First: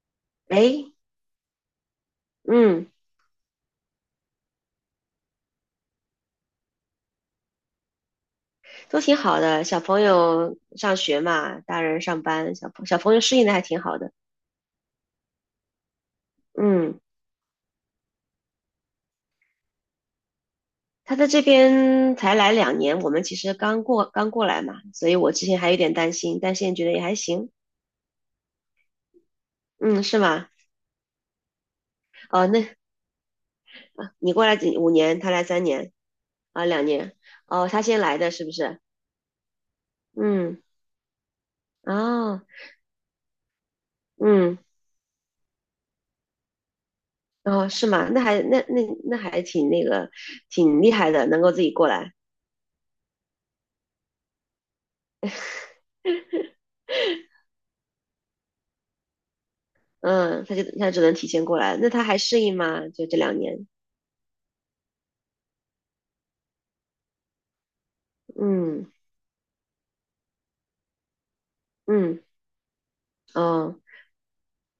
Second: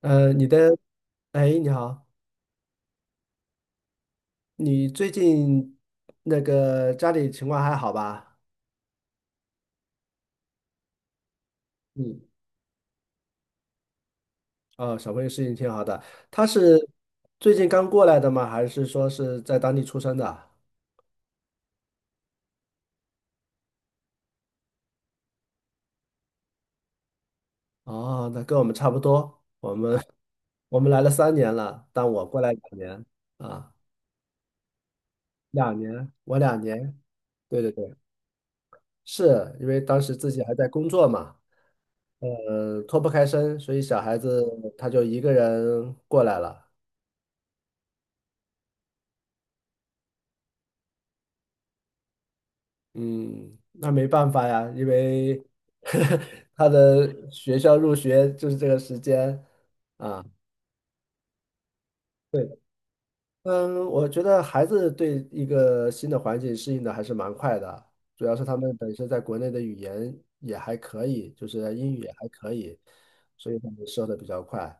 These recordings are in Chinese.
你的，诶，哎，你好，嗯，你最近那个家里情况还好吧？都挺好的。小朋友上学嘛，大人嗯，上班，小朋友适应的还挺好的。哦，小朋友适应挺好的。他是嗯，最近刚过来的吗？还是说是在当地出生的？他在这边才来两年，我们其实刚过来嘛，所以我之前还有点担心，但现在觉得也还行。哦，那跟我们差不多。嗯，是 吗？我们来了3年了，但我过哦，来那两年啊，你过来几五年，他来三两年年，我两啊，两年。年。对哦，对他对，先来的是不是？是因为当时自己还嗯，在工作嘛，哦，脱不开身，所以小孩子嗯，他就一个人过来了。哦，是吗？那还挺那个，挺厉害的，能够自己过来。嗯，那没办法呀，因为 他的学校入学就是这个时间啊。嗯，他只能提前过来，那他还适对，应吗？就这两年，嗯，我觉得孩子对一个新的环境适应的还是蛮快的，主要是他们嗯本身在国内的语言也还可以，就是英语也嗯还可以，所以他哦，们说的比较快。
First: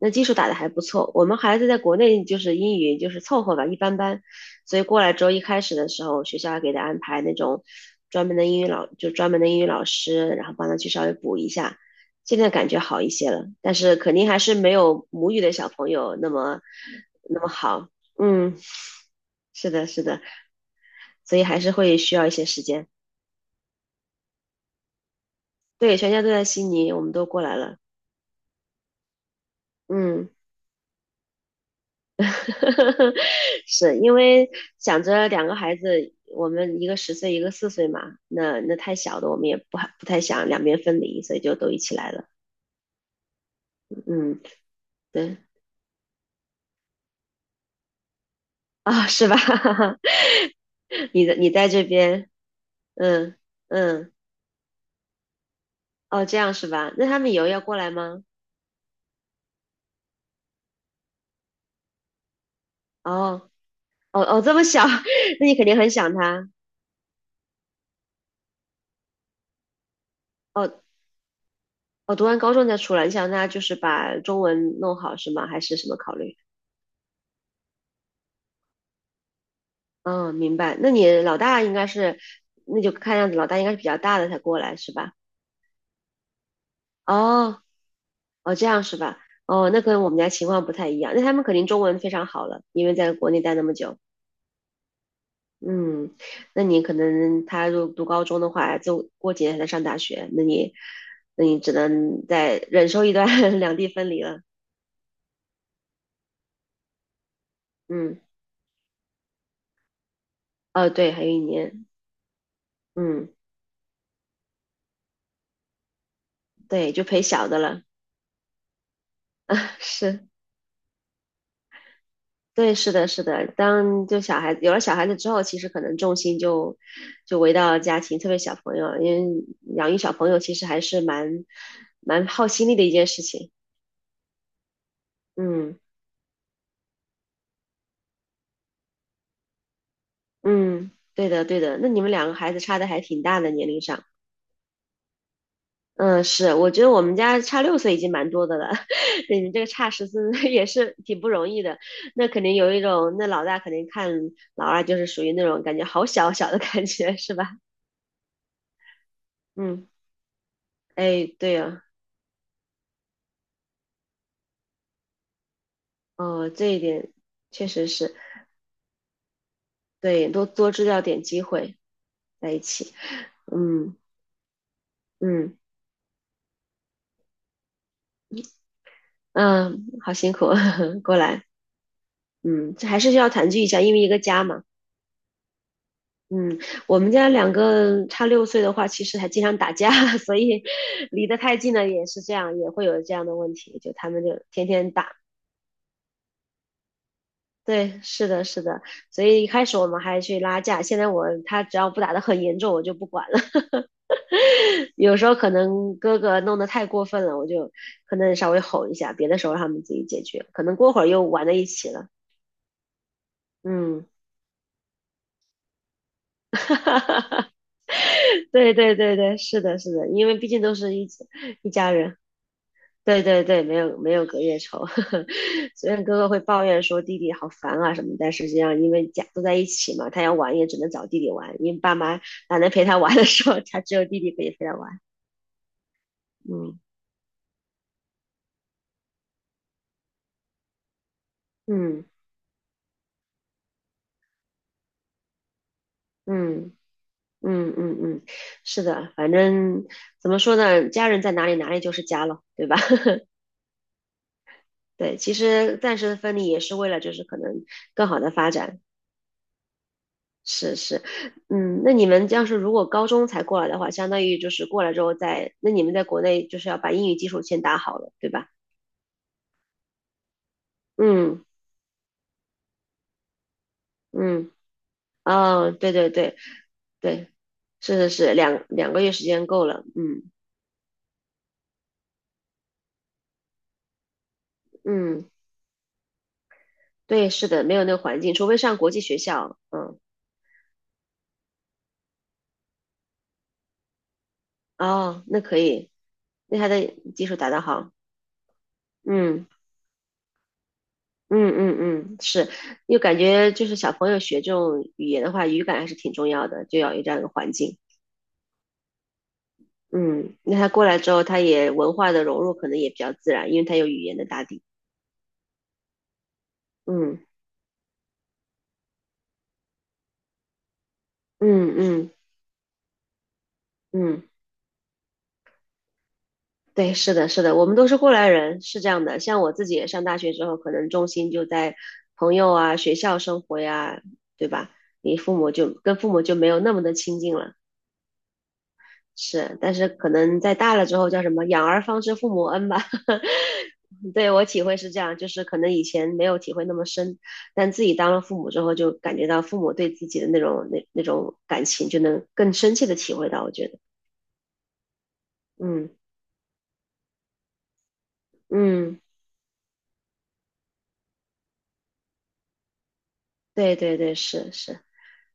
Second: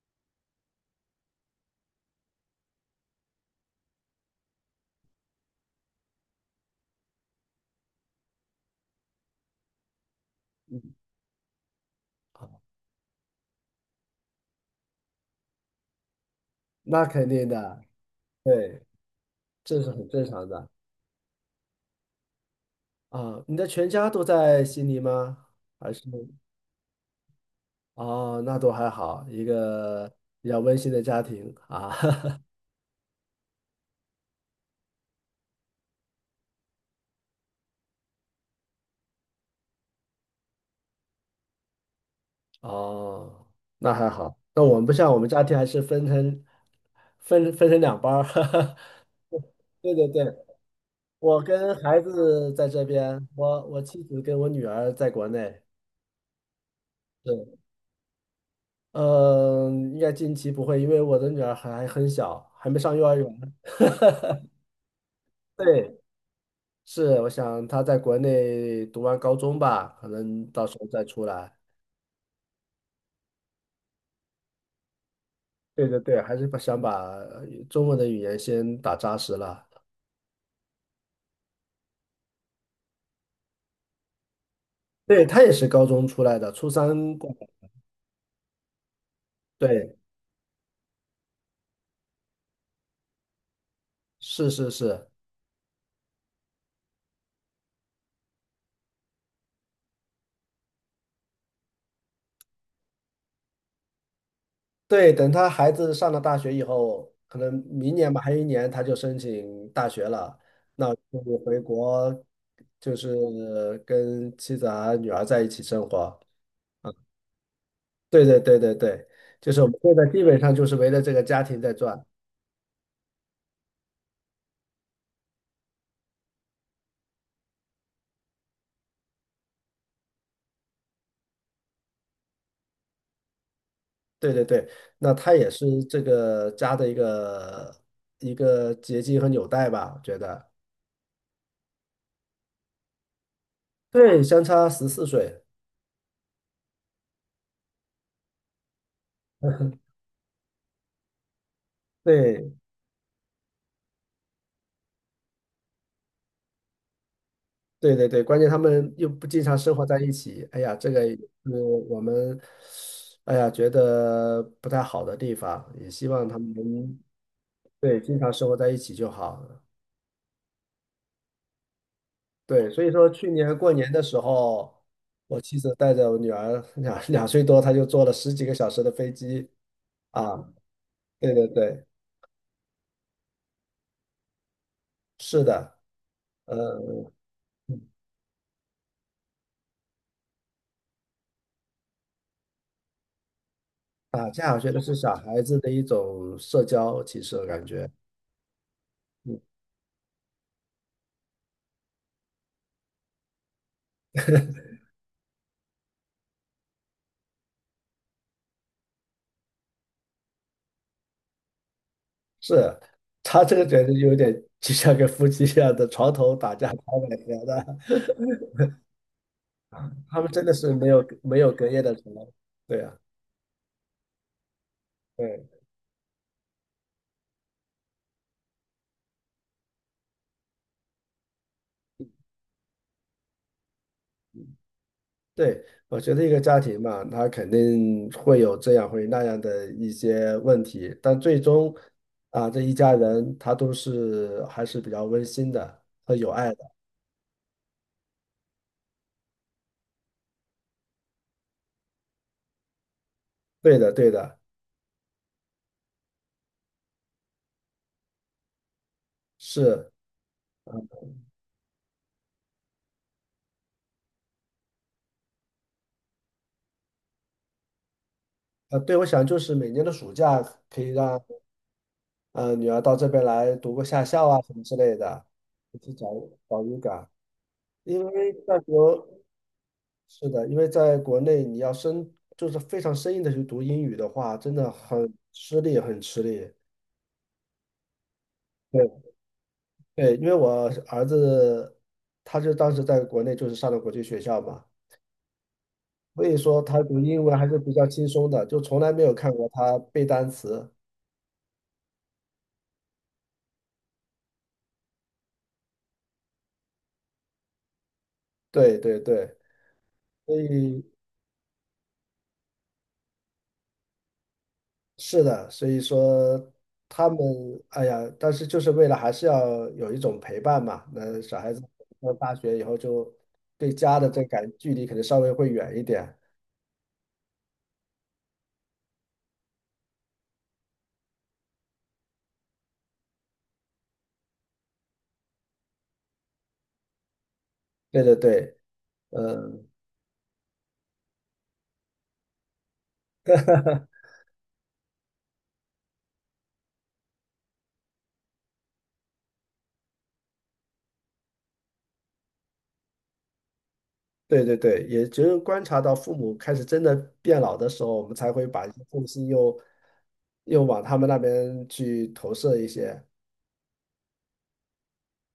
那基础打得还不错。我们孩子在国内就是英语就是凑合吧，一般般，所以过来之后一开始的时候，学校还给他安排那种专门的英语老，就专门的英语老师，然后帮他去稍微补一下。现在感觉好一些了，但是肯定还是没有母语的小朋友那么那肯那定么的，好。嗯，对，是这的，是是很的，正常的所以还是会需要一些时间。啊。你的全家都在悉尼吗？还对，是？全家都在悉尼，我们都过来了。哦，那都还好，一个嗯，比较温馨的家庭啊。是因为想着两个孩子，我们一个10岁，一个4岁嘛，那太小的，我们也不太想两边分离，所以就都一起来了。哦，那还好。嗯，那我们不像我们对家庭还是分成两班儿。啊、是 吧？对对对，你的我你在跟这孩边，子在这边，嗯我妻嗯，子跟我女儿在国内。哦，这样是吧？那他们以后对，要过来吗？嗯，应该近期不会，因为我的女儿还很小，还没上幼儿园。哦哦哦，这么小，那你肯定很对，想他。是，我想她在国内读完高中吧，可能到哦时候再出来。哦，读完高中再出来，你想他就是把中文弄好是吗？还是对什么对考对，还虑？是把想把中文的语言先打扎实了。嗯，明白。那你老大应该是，那就看样子老大应该是比较大的才过来是吧？对，他也是高中出来的，初三过哦，来。哦，这样是吧？哦，那对，跟我们家情况不太一样。那他们肯定中文非常好了，因为在国内待那么久。是是是，嗯，那你可能他如读高中的话，就过几年才上大学，那你，那你只能再忍受一段 两地分离了。对。等他孩子上了大学以后，可能明年吧，嗯，还有1年他就申请大学了。那哦，我对，还有就一回年。国，就嗯，是跟妻子啊、女儿在一起生活。啊。对，就陪小的了。对对对对对，就是我们 现在基是。本上就是围着这个家庭在转。对，是的，是的。当就小孩子有了小孩子之后，其实可能重心就回到家庭，特别小朋友，因为养育小朋友其实还是蛮耗心力的一件事情。对对对，那他也嗯是这个家的一个结晶和纽带吧，我觉得。嗯，对的对的。那你们两个孩子差的还挺大的年龄上。对，相差14岁。嗯，是，我觉得我们家差六岁已经蛮多的了，对你这个差14 岁也是挺不容易的。那肯定对有一种，那老大肯定看老二就是属于那种感觉好小小的感觉，是吧？对对对，关键他们又不经常生活嗯，在一起。哎呀，这个也哎，对是呀、我们，哎呀，觉得不太好的地方，也希望他哦，们这一能点确实对是经常生活在一起就好。对，多多制造点机会在一对，所以起，说去年过年嗯的时候，我嗯妻子带着我女儿两岁多，她就坐了十几个小时的飞机嗯，好辛苦，啊。过对来，对对。嗯，这还是需要团聚一下，因为一个家嘛，是的，嗯，我们呃，家两个差六岁的话，其实还经常打架，所以离得太近了也是这样，也会有这样的问题，就他们打就架我天觉得天是打，小孩子的一种社交，其实我感觉，对，是的，是的，所嗯，以一开始我们还去拉架，现在我他只要不打得很严重，我就不管了，有时候可能哥哥弄得太过分了，我就可能稍微吼一下，别的时候他们自己解决，可能过会儿又玩在一起了。是，他这个觉得嗯，有点就像跟夫妻一样的床头打架吵百合 的，对对对对，是的，是的，他因们为真毕的竟是都没是有一起没有隔一夜家的仇，人。对啊，对对对，没有没有隔夜仇。对虽然哥哥会抱怨说弟弟好烦啊什么，但实际上因为家都在一起嘛，他要玩也只能找弟弟玩，因为爸妈懒得陪他玩的时候，他只有弟弟可以陪他玩。对，我觉得一个家嗯庭嘛，他肯定会有这样会那样的一些问题，但最终嗯啊，这一家人他都是还是比较温馨的和有爱的，嗯。嗯嗯嗯，是的，反正怎么说呢，家人在哪里，哪里就是家了，对吧？对的对的，对，其实暂时的分离也是为了，就是可能更好的发展。是。是是，嗯，那你们要是如果高中才过来的话，相当于就是过来之后再，那你们在国内就是要把英语基础先打好了，对吧？对，我想就是每年的暑假可以让嗯女儿到这边来读个夏校啊嗯，什么之类的，哦，去对找对对找语感。对，是因是为是，在两两个国，月时间够了，嗯是的，因为在国内你要就是非常生硬的去读英语的话，真的很嗯，吃力，很吃力。对，是的，没有那个环境，除非上对国际学校，嗯。对，因为我儿子他就当时在国内就是上的国际学校嘛，哦，那可以，所以那说他他的读英基础文还打是得比较好。轻松的，就从来没有看嗯过他背单词。嗯嗯嗯，是，又感觉就是小朋友学这种语言的话，语感还是挺重要的，就要有这样一个环境。对对对，嗯，所那他过以来之后，他也文化的融入可能也比较自然，因为他有语言的打底。是的，所以说他们，嗯哎呀，但是就是为了还是要有一种陪伴嘛。那小孩子嗯嗯上大学以后就对家的这嗯，感距离可能稍微会远一点。对，是的，是的，我们都是过来人，是这样的。像我自己也上大学之后，可能重心就在朋友啊、学校生活呀，对吧？你父母就跟父母就没有那么的亲近了。对对对，是，嗯，但是可能在大了之后叫什么"养儿方知父母恩"吧。对我体会是这样，就是可能以前没有体会那么深，但自己当了父母之后，就感觉到父母对自己的那种感情，就能更深切的体会到。我觉得，对对对，也只有观察嗯到父母开始真的变老的时候，我们才会把一些嗯，重心又往他们那边去投射一些。对对对，是是，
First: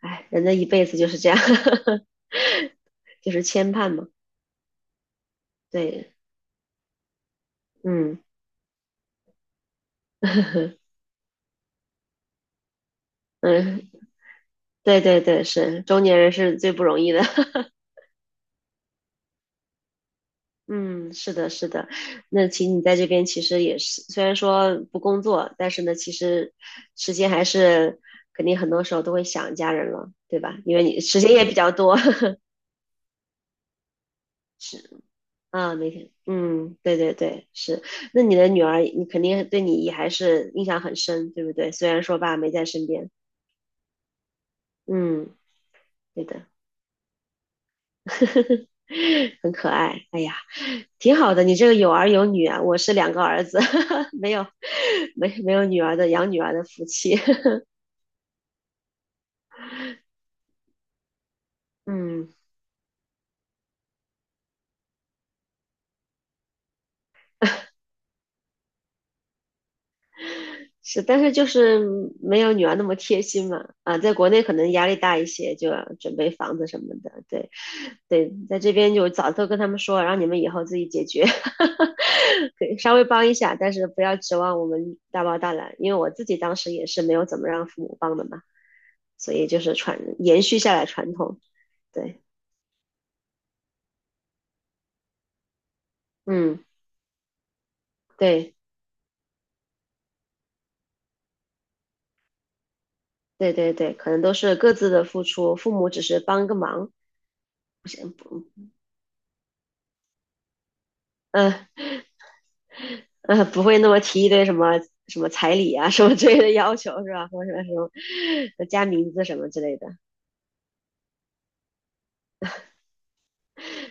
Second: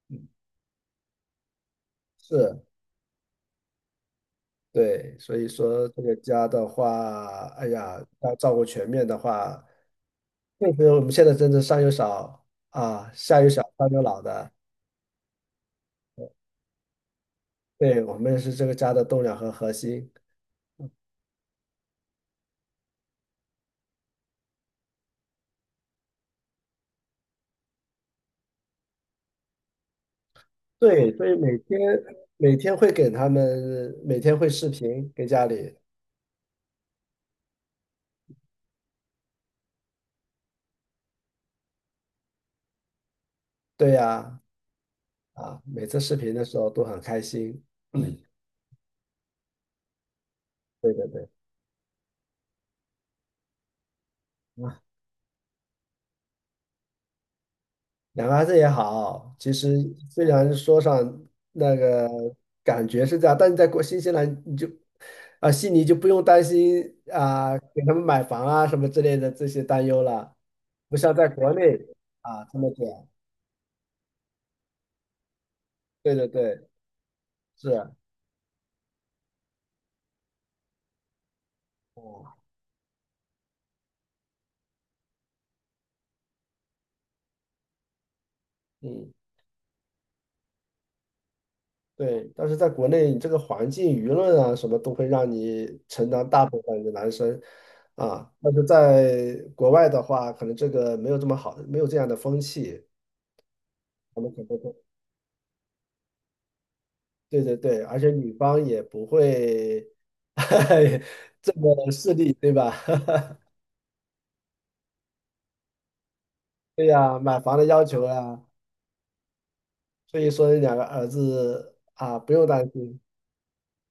哎，人的一辈子就是这样，是，就是牵绊嘛。对，所以说这个对，家的话，哎呀，嗯 要照顾全面的话。确实，我 们现在真的上有老啊，下有小，上嗯，有老的。对对对，是中年人是最不容易的。对，我们是这个家的栋梁和核心。嗯，是的，是的。那其实你在这边其实也是，虽然说不工作，但是呢，其实时间还是肯定很多时候都会想家人了，对吧？因为你对，时所间以也比每较天多，每天会给他们，每天会视是频给家啊，里。每天，嗯，对对对，是。那你的女儿，你肯定对你也还是印象很深，对不对？虽然说爸没在身边，对呀，嗯，啊，每次视对频的的，时候都很开心。很可爱。哎呀。对对挺对，好的，你这个有儿有女啊，我是两个儿子，没有没有女儿的养女儿的福气，两个孩子也好，其实虽然说上那 个嗯，感觉是这样，但是在国新西兰你就悉尼就不用担心啊给他们买房啊什么之类的这些担忧了，不是，像但在是就国内是没啊有这女么儿那么卷。贴心嘛，啊，在国内可能压力大一些，就要对准对备房子对，什么的，对是，对，在这边就早都跟他们说，让你们以后自己解决，哦，可以稍微帮一下，但是不要指望我们大包大揽，因为我自己当时也是没有怎么让父母帮的嘛，嗯，所以就是传延续下来传统，对，对。但是在国内，你这个环境、舆论啊什么都会让你承担大部嗯，分的男生啊，但对。是在国外的话，可能这个没有这么好，没有这样的风气。对对对，可他能们都可是各能自的付出，父母只是帮个忙，对对对，不而且行女不，方也不会 这嗯、呃么细，对吧？不会那么提一堆什么什么彩礼啊什么之类的要对求是呀，吧？买或者房的什要么求呀，什么加名字什么之类的，所以说两个儿子啊，不用担心。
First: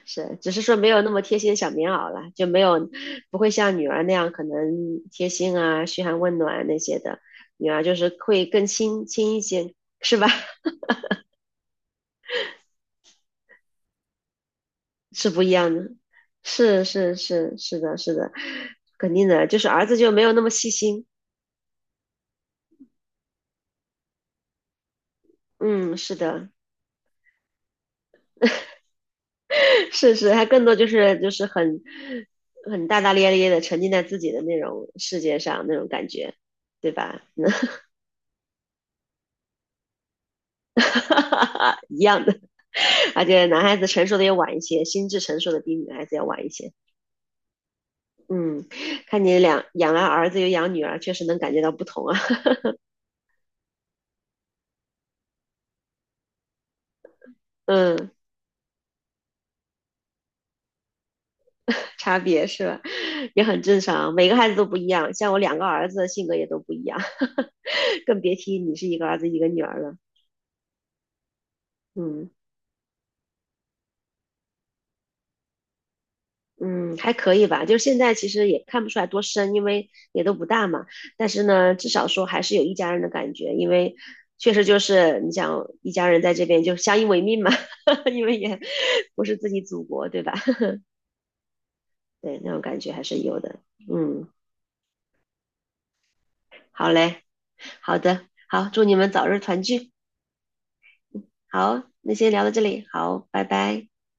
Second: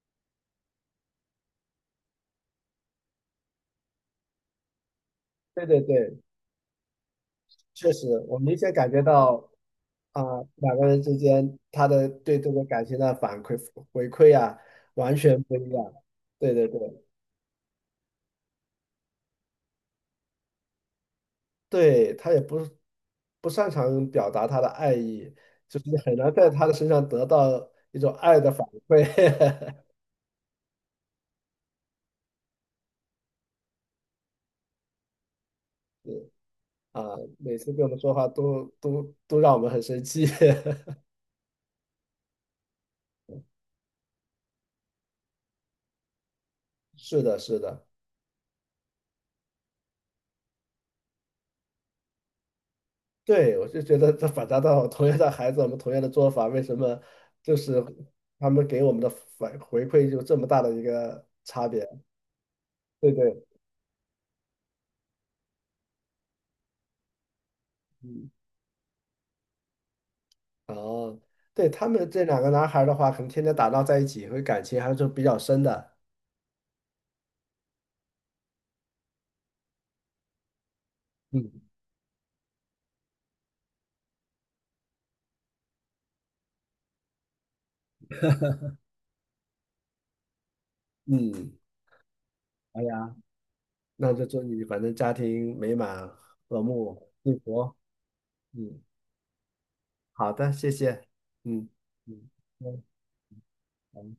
是，只是说没有那么贴心小棉袄了，就没有不会像女儿那样可能贴心对对啊、嘘对，寒问暖那些的，女儿确就实，是我会明更显感觉亲亲一到些，是啊，吧？两个人之间他的对这个感情的反馈回馈啊，完是全不一不一样的，样。对对对，是是是是的，是的，肯定的，就是儿子就没有那么细心，对，他也不擅长表达他的爱意，就是嗯，很是难在的。他的身上得到一种爱的反馈。是是，他更多就是很很大大咧咧的沉浸在自己的那种世界上那种感 觉，对啊，吧？每次跟我们说话都让我们很生气。一样的，而且男孩子成熟的也晚一些，心智成熟的比女孩子要晚一些。是的，是的，嗯，看你两养了儿子又养女儿，确实能感觉到不同啊。对，我就觉得这反差到我同样的孩子，我们同样的做法，为什么就 是嗯，他们给我们的反回馈就这么大的一个差别？差别是吧？对对，也很正常，每个孩子都不一样。像我两个儿子性格也都不一样，更嗯，别提你是一个儿子一个女儿了。哦，对，他们这嗯。两个男孩儿的话，可能天天打闹在一起，会感情还是比较深的。嗯，还可以吧，就是现在其实也看不出来多深，因为也都不大嘛。但是嗯呢，至少说还是有一家人的感觉，因为确实就是你想一家人在这边就相依为命嘛，因为也不是自己祖国，对吧？嗯，对，那种感好觉还呀，是有的。那就嗯，祝你反正家庭美满、和好睦、嘞，幸福。好的，好，嗯，祝你们早日团聚。好的，谢谢。嗯好，那嗯先聊到这嗯。里，好，拜拜。嗯